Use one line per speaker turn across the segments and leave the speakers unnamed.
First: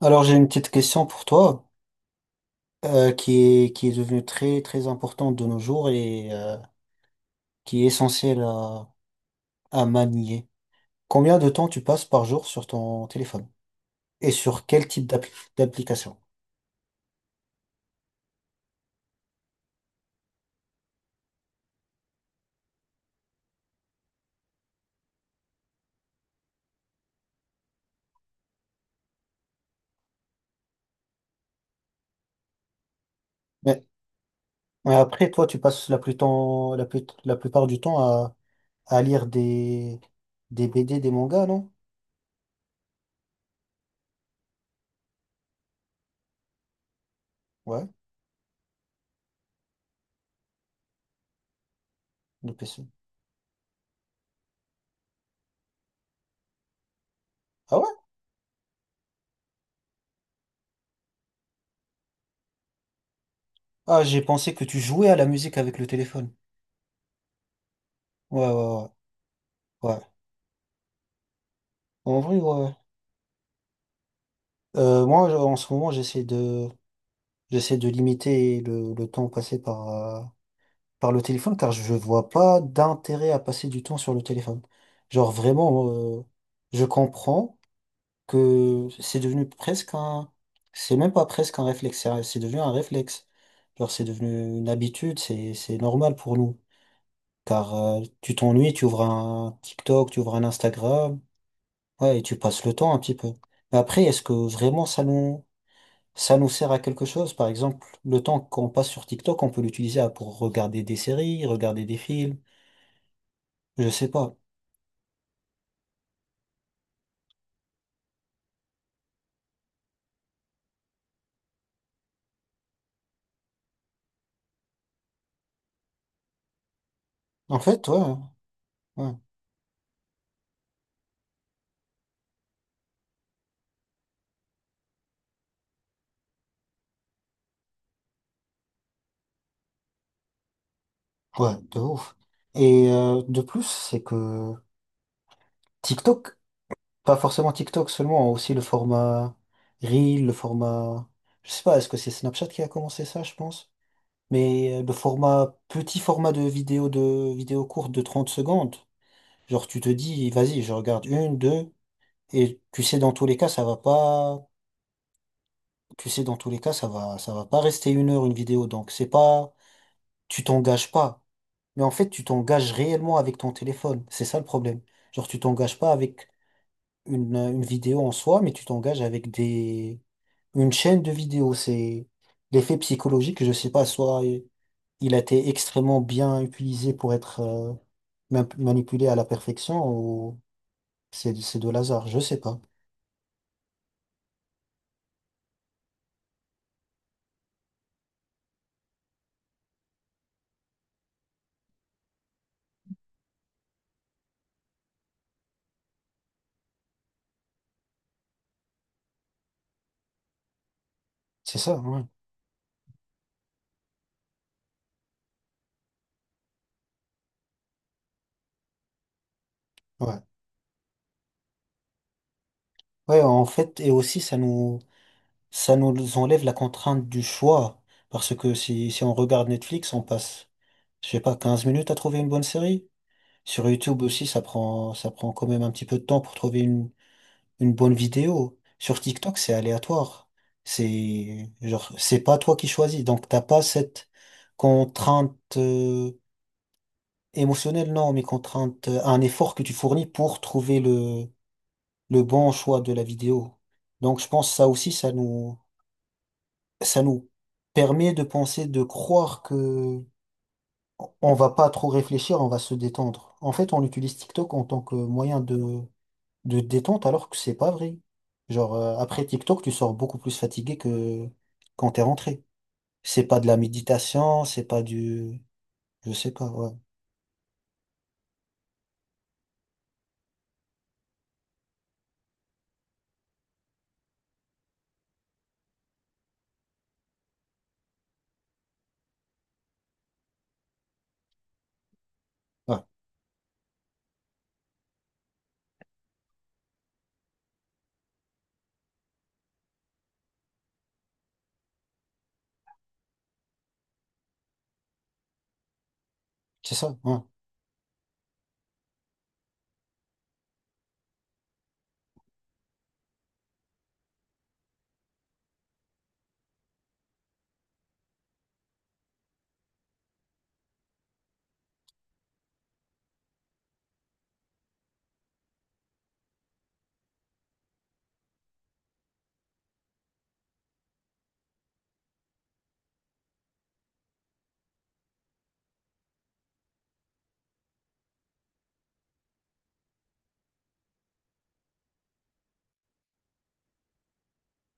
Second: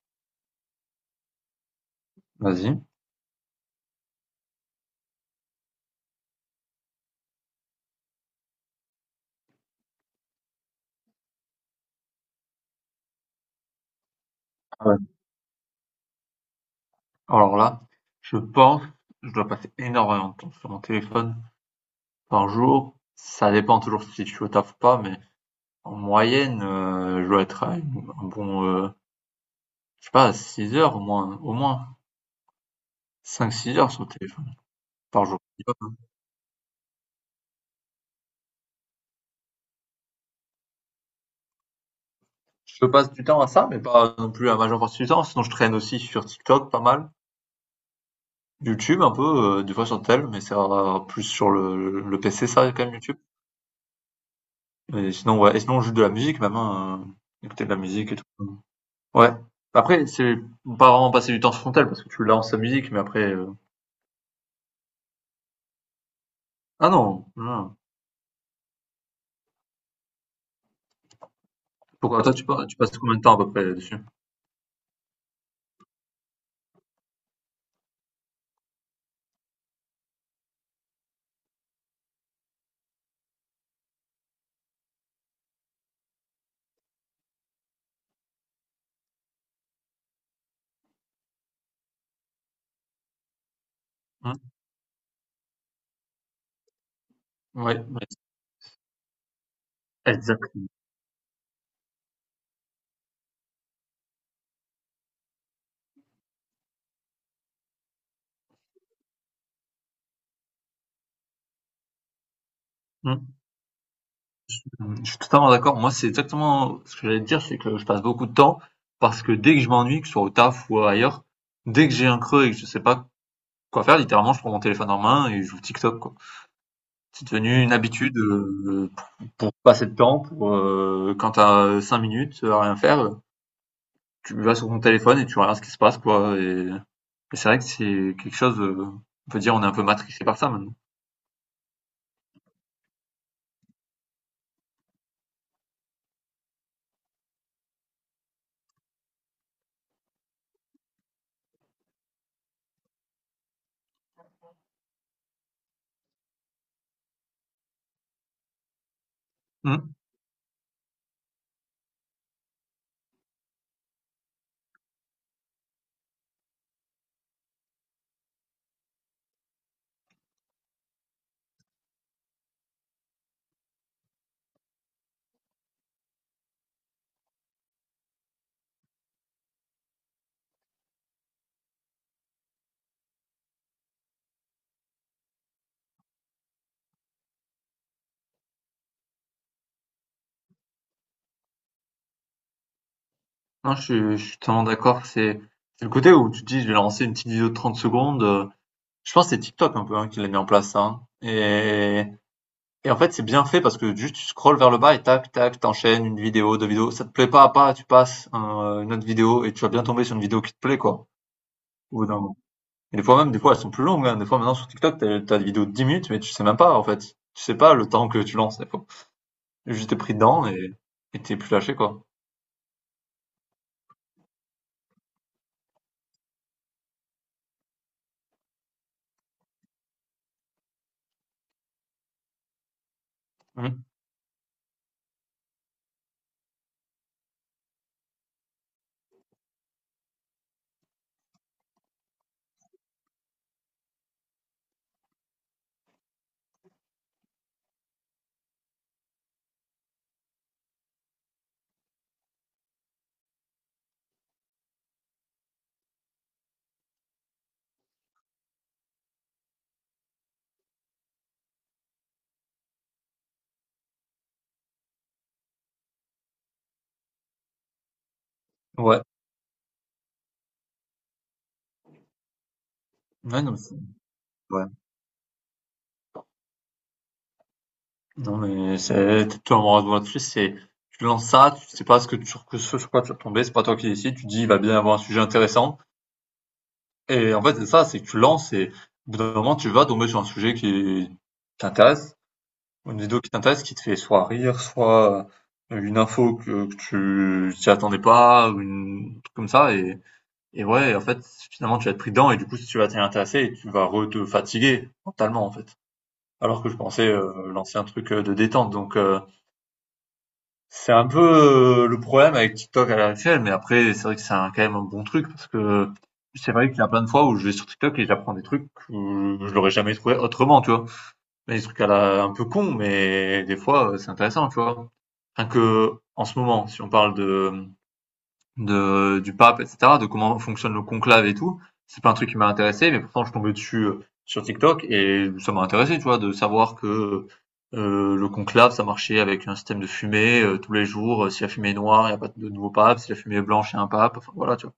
Alors j'ai une petite question pour toi
Vas-y.
qui est devenue très très importante de nos jours et qui est essentielle à manier. Combien de temps tu passes par jour sur ton téléphone et sur quel
Ah ouais.
type d'application?
Alors là, je pense, je dois passer énormément de temps sur mon téléphone par jour. Ça dépend toujours si je suis au taf ou pas, mais en moyenne, je dois être à un bon, je sais pas, 6 heures au moins cinq six
Mais,
heures sur le téléphone
mais
par
après
jour.
toi tu passes la plus temps la plus- la plupart du temps à lire des BD, des mangas, non?
Je passe du temps à ça, mais pas non plus à la majeure partie du temps. Sinon, je traîne aussi sur TikTok pas mal.
Ouais,
YouTube un peu, des fois sur tel, mais c'est va plus sur le PC,
le
ça, quand
PC.
même, YouTube. Et sinon, ouais. Et sinon, juste de la musique, même, hein, écouter de la
Ah ouais?
musique et tout. Ouais. Après, c'est pas vraiment passer du temps sur son parce que tu lances la musique, mais après,
Ah j'ai pensé que tu jouais à la musique avec le téléphone.
ah non, non.
Ouais ouais ouais. ouais. En
Pourquoi toi
vrai, ouais.
tu passes combien de temps à peu près dessus?
Moi, en ce moment, j'essaie de limiter le temps passé par le téléphone, car je vois pas d'intérêt à passer du temps sur le téléphone. Genre, vraiment, euh, je comprends que c'est devenu c'est même pas presque un réflexe, c'est devenu un réflexe. Genre, c'est
Mmh.
devenu une habitude, c'est normal pour nous. Car,
Ouais, ouais,
tu t'ennuies, tu ouvres un TikTok, tu ouvres un
exact.
Instagram, ouais, et tu passes le temps un petit peu. Mais après, est-ce que vraiment ça nous, ça nous sert à quelque chose. Par exemple, le temps qu'on passe sur TikTok, on peut pour regarder des séries, regarder des films.
Mmh.
Je sais pas.
Mmh. Je suis totalement d'accord. Moi, c'est exactement ce que j'allais te dire, c'est que je passe beaucoup de temps parce que dès que je m'ennuie, que ce soit au taf ou ailleurs, dès que j'ai un creux et que je sais pas quoi faire, littéralement, je prends mon téléphone en main et je joue TikTok, quoi. C'est
En
devenu une
fait,
habitude,
ouais,
pour passer le temps, pour, quand tu 5 minutes à rien faire, tu vas sur ton téléphone et tu regardes ce qui se passe, quoi, et c'est vrai que c'est quelque chose, on peut dire on est un peu matrixé par ça maintenant.
ouais, de ouf. Et de plus, c'est que TikTok, pas forcément TikTok seulement, hein, aussi le format Reel, le format. Je sais pas, est-ce que c'est Snapchat qui a commencé ça, je pense? Mais le format, petit format de vidéo courte de 30 secondes. Genre, tu te
Mmh.
dis, vas-y, je regarde une, deux, et tu sais, dans tous les cas, ça va pas tu sais, dans tous les cas, ça va pas rester une heure une vidéo. Donc, c'est pas, tu t'engages pas. Mais en fait, tu t'engages réellement avec ton téléphone. C'est ça le problème. Genre, tu t'engages pas avec une vidéo en soi, mais tu t'engages avec une chaîne de vidéos. C'est l'effet psychologique, je sais pas, soit il a été extrêmement bien utilisé pour être manipulé à la perfection ou c'est de l'hasard. Je sais pas.
Non, je suis totalement d'accord, c'est le côté où tu te dis: «Je vais lancer une petite vidéo de 30 secondes», je pense que c'est TikTok un peu, hein, qui l'a mis en place ça, hein, et en fait, c'est bien fait parce que juste tu scrolles vers le bas et tac, tac, t'enchaînes une vidéo, 2 vidéos, ça te plaît pas, tu passes une autre vidéo et tu vas bien tomber sur une vidéo qui te plaît, quoi,
C'est ça,
au
ouais.
bout d'un. Et des fois même, des fois elles sont plus longues, hein. Des fois maintenant sur TikTok, t'as des vidéos de 10 minutes, mais tu sais même pas en fait. Tu sais pas le temps que tu lances des fois. Juste t'es pris
Ouais.
dedans et t'es plus lâché quoi.
Ouais, en fait, et aussi, ça nous enlève la contrainte du choix. Parce que si on regarde Netflix, on passe, je sais pas, 15 minutes à trouver une bonne série. Sur
Mmh.
YouTube aussi, ça prend quand même un petit peu de temps pour trouver une bonne vidéo. Sur TikTok, c'est aléatoire. C'est, genre, c'est pas toi qui choisis. Donc, t'as pas cette contrainte, euh, émotionnelle, non, mais contrainte, un effort que tu fournis pour trouver le bon choix de la vidéo. Donc, je pense que ça aussi, ça nous permet de penser, de croire que on va pas trop réfléchir, on va se détendre. En fait, on utilise TikTok en tant que de détente alors que c'est pas vrai. Genre,
Ouais.
après TikTok, tu sors beaucoup plus fatigué que quand t'es rentré. C'est pas
Ouais,
de
non, mais
la
c'est
méditation, c'est
ouais.
pas du... Je sais pas, ouais.
Non, mais c'est tout un moment de là, c'est tu lances ça, tu sais pas ce que tu sur que ce sur quoi tu vas tomber, c'est pas toi qui décides, tu dis il va bien y avoir un sujet intéressant. Et en fait c'est ça, c'est que tu lances et au bout d'un moment tu vas tomber sur un sujet qui t'intéresse.
Ouais,
Une vidéo qui t'intéresse, qui te fait soit rire, soit une info que tu t'y attendais pas, ou un truc comme ça, et ouais, en fait, finalement, tu vas être pris dedans, et du coup, si tu vas t'y intéresser, et tu vas re te fatiguer, mentalement, en fait. Alors que
c'est
je
ça,
pensais
ouais.
lancer un truc de détente, donc c'est un peu le problème avec TikTok à l'heure actuelle, mais après, c'est vrai que quand même un bon truc, parce que c'est vrai qu'il y a plein de fois où je vais sur TikTok et j'apprends des trucs où je l'aurais jamais trouvé autrement, tu vois. Mais des trucs à la, un peu cons mais des fois, c'est intéressant, tu vois, enfin que en ce moment, si on parle de du pape, etc., de comment fonctionne le conclave et tout, c'est pas un truc qui m'a intéressé, mais pourtant je tombais dessus sur TikTok et ça m'a intéressé, tu vois, de savoir que le conclave, ça marchait avec un système de fumée tous les jours. Si la fumée est noire, il n'y a pas de nouveau pape. Si la fumée est blanche, il y a un pape. Enfin voilà, tu vois,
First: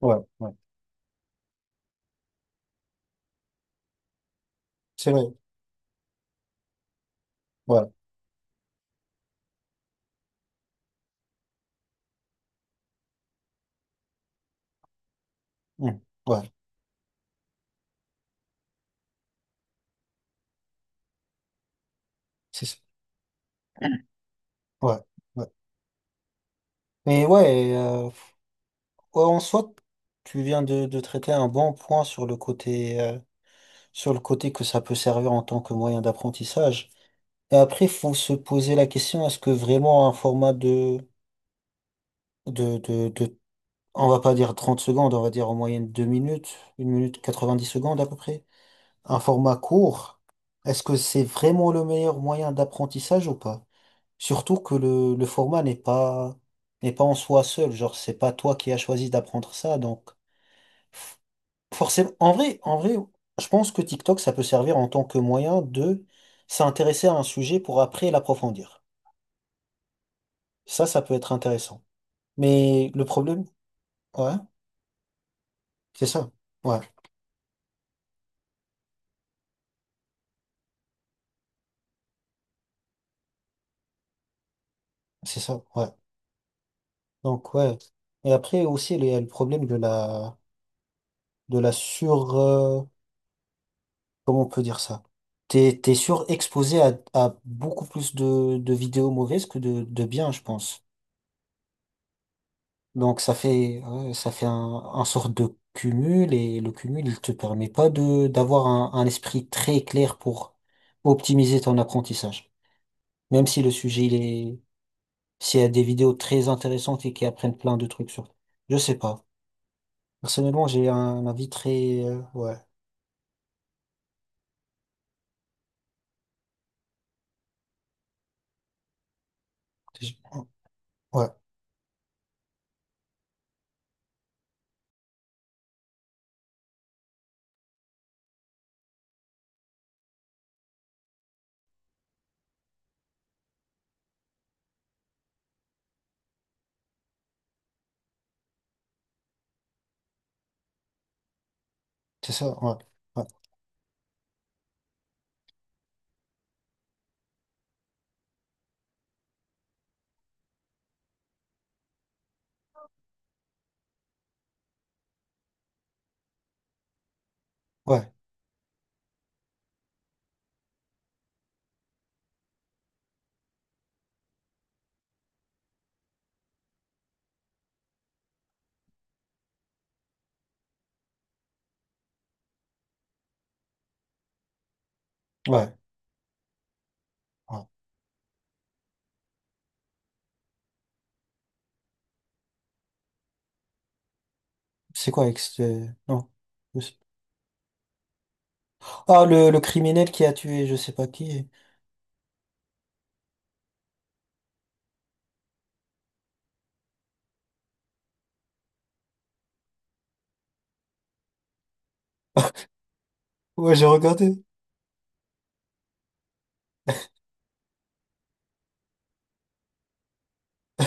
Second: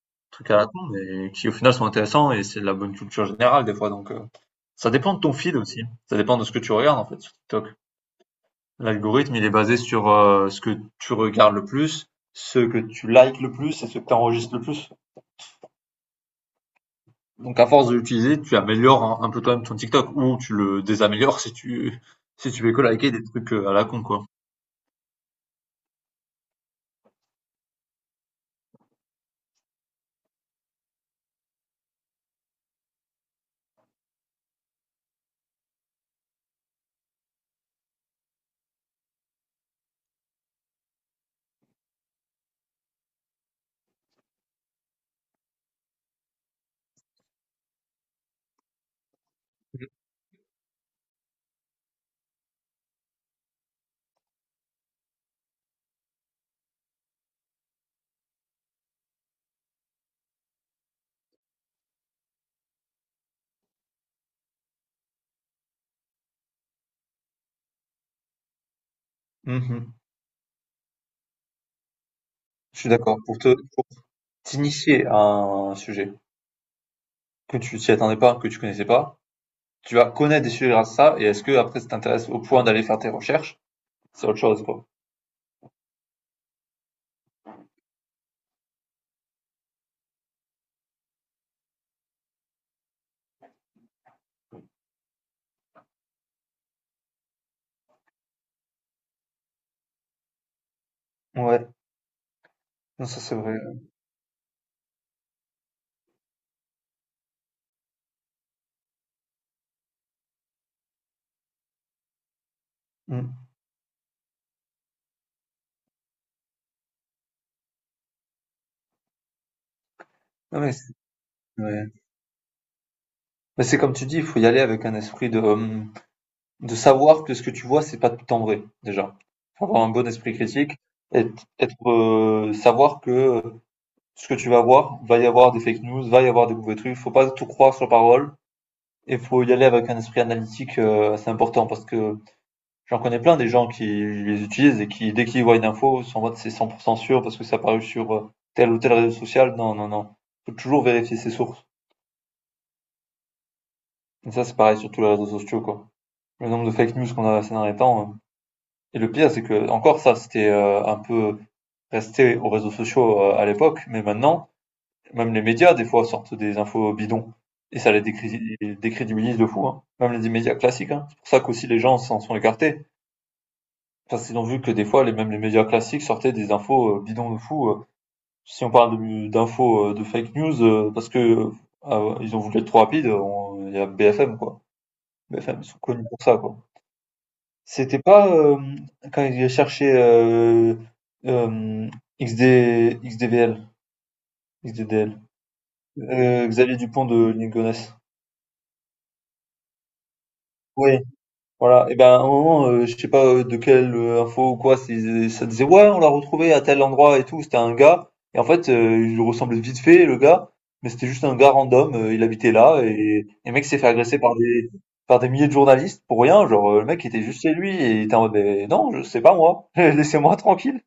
Ouais, ouais.
trucs à la con, mais qui au final sont intéressants et c'est de la bonne culture générale des fois. Donc ça
C'est
dépend de
vrai,
ton feed aussi, hein. Ça dépend de ce que tu regardes en fait sur TikTok.
ouais.
L'algorithme, il est basé sur, ce que tu regardes le plus, ce que tu likes le plus et ce que tu enregistres le plus.
Mm. Ouais,
Donc à force de l'utiliser, tu améliores un peu toi-même ton TikTok ou tu le désaméliores si tu
c'est
fais
ça.
que liker des trucs, à la con, quoi.
Ouais, ouais. Mais ouais, ouais, en soi, tu viens de traiter un bon point sur le côté. Sur le côté que ça peut servir en tant que moyen d'apprentissage. Et après, il faut se poser la question, est-ce que vraiment un format de, de, de, on va pas dire 30 secondes, on va dire en moyenne 2 minutes, une minute 90 secondes à peu près, un format court, est-ce que c'est vraiment le meilleur moyen d'apprentissage ou pas? Surtout que le format n'est pas en soi seul, genre c'est pas toi qui as choisi d'apprendre ça, donc forcément, en vrai, je pense que TikTok, ça peut servir en tant que moyen de s'intéresser à un sujet pour après l'approfondir.
Mmh.
Ça peut être intéressant.
Je
Mais
suis
le
d'accord. Pour
problème,
te pour
ouais,
t'initier à un
c'est
sujet
ça. Ouais,
que tu t'y attendais pas, que tu connaissais pas, tu vas connaître des sujets grâce à ça et est-ce que après ça t'intéresse au point d'aller faire tes recherches? C'est autre chose, quoi.
c'est ça. Ouais. Donc, ouais. Et après aussi, il y a le problème de la, de la sur, euh, comment on peut dire ça? T'es surexposé à beaucoup plus de vidéos mauvaises que de bien, je pense.
Ouais, non,
Donc
ça
ça
c'est vrai.
fait ouais, ça fait un sorte de cumul et le cumul il te permet pas de d'avoir un esprit très clair pour optimiser ton apprentissage.
Mmh.
Même si le sujet il est s'il y a des vidéos très intéressantes et qui apprennent plein de trucs sur. Je sais pas.
Non
Personnellement
mais
j'ai
c'est
un avis
ouais.
très ouais
Mais c'est comme tu dis, il faut y aller avec un esprit de, hem de savoir que ce que tu vois, c'est pas tout le temps vrai, déjà. Faut avoir un bon
J'ai-
esprit critique,
ouais
être, savoir que ce que tu vas voir, va y avoir des fake news, va y avoir des mauvais trucs, faut pas tout croire sur parole, et faut y aller avec un esprit analytique assez important, parce que j'en connais plein des gens qui les utilisent et qui, dès qu'ils voient une info, sont en mode c'est 100% sûr parce que ça a paru sur tel ou tel réseau social. Non, non, non. Faut toujours vérifier ses sources.
c'est ça ouais ouais
Et ça, c'est pareil sur tous les réseaux sociaux, quoi. Le nombre de fake news qu'on a ces derniers temps, euh. Et le pire, c'est que encore ça, c'était un peu resté aux réseaux sociaux à l'époque, mais maintenant, même les médias, des fois, sortent des infos bidons. Et ça
ouais
les décrédibilise de fou, hein. Même les médias classiques, hein. C'est pour ça qu'aussi les gens s'en sont écartés. Parce qu'ils ont vu que des fois, même les médias classiques sortaient des infos bidons de fou. Si on parle d'infos de fake news, parce que ils ont voulu être trop rapides, il y a BFM, quoi. BFM, ils
ouais,
sont connus pour ça, quoi.
ouais.
C'était pas, quand il cherchait, hem, XD XDVL,
C'est
XDDL,
quoi avec ce... non
Xavier
Je sais-
Dupont de Ligonnès.
ah le criminel qui a tué je
Oui,
sais pas qui
voilà, et ben, à un moment, je sais pas, de quelle, info ou quoi, c'est ça disait: «Ouais, on l'a retrouvé à tel endroit et tout». C'était un gars, et en fait, il lui ressemblait vite fait le gars, mais c'était juste un gars random, il habitait là, et le mec
ouais
s'est
j'ai
fait agresser
regardé
par des milliers de journalistes pour rien, genre, le mec était juste chez lui et il était en mode: «Beh, non, je c'est pas moi, laissez-moi tranquille».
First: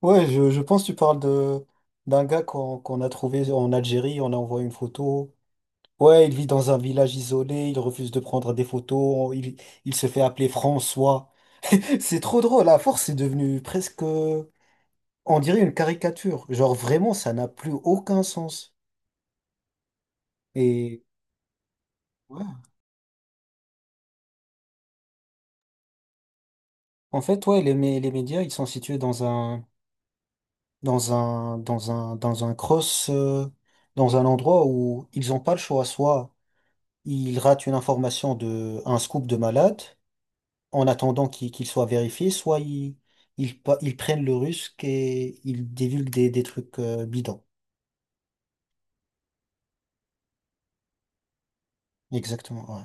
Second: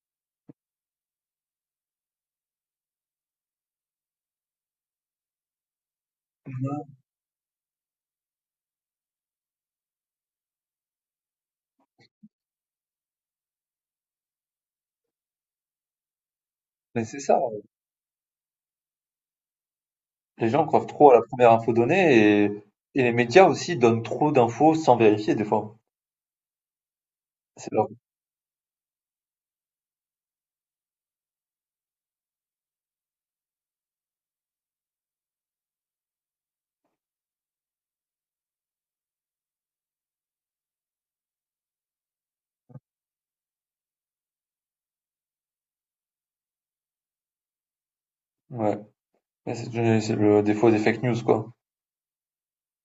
Ouais, je pense que tu parles de d'un gars qu'on qu'on a trouvé en Algérie, on a envoyé une photo. Ouais, il vit dans un village isolé, il refuse de prendre des photos, il se fait appeler François. C'est trop drôle, à force, c'est devenu presque, on dirait une caricature. Genre
Mais
vraiment,
c'est
ça
ça,
n'a plus aucun sens.
les gens croient
Et
trop à la première info donnée,
ouais.
et les médias aussi donnent trop d'infos sans vérifier des fois.
En fait, ouais,
C'est leur...
les médias, ils sont situés dans un cross, dans un endroit où ils n'ont pas le choix, soit il rate une information de un scoop de malade en attendant qu'il soit vérifié, soit ils ils prennent le risque et ils divulguent des trucs bidons.
Ouais. Mais c'est le défaut des fake news, quoi.
Exactement. Ouais.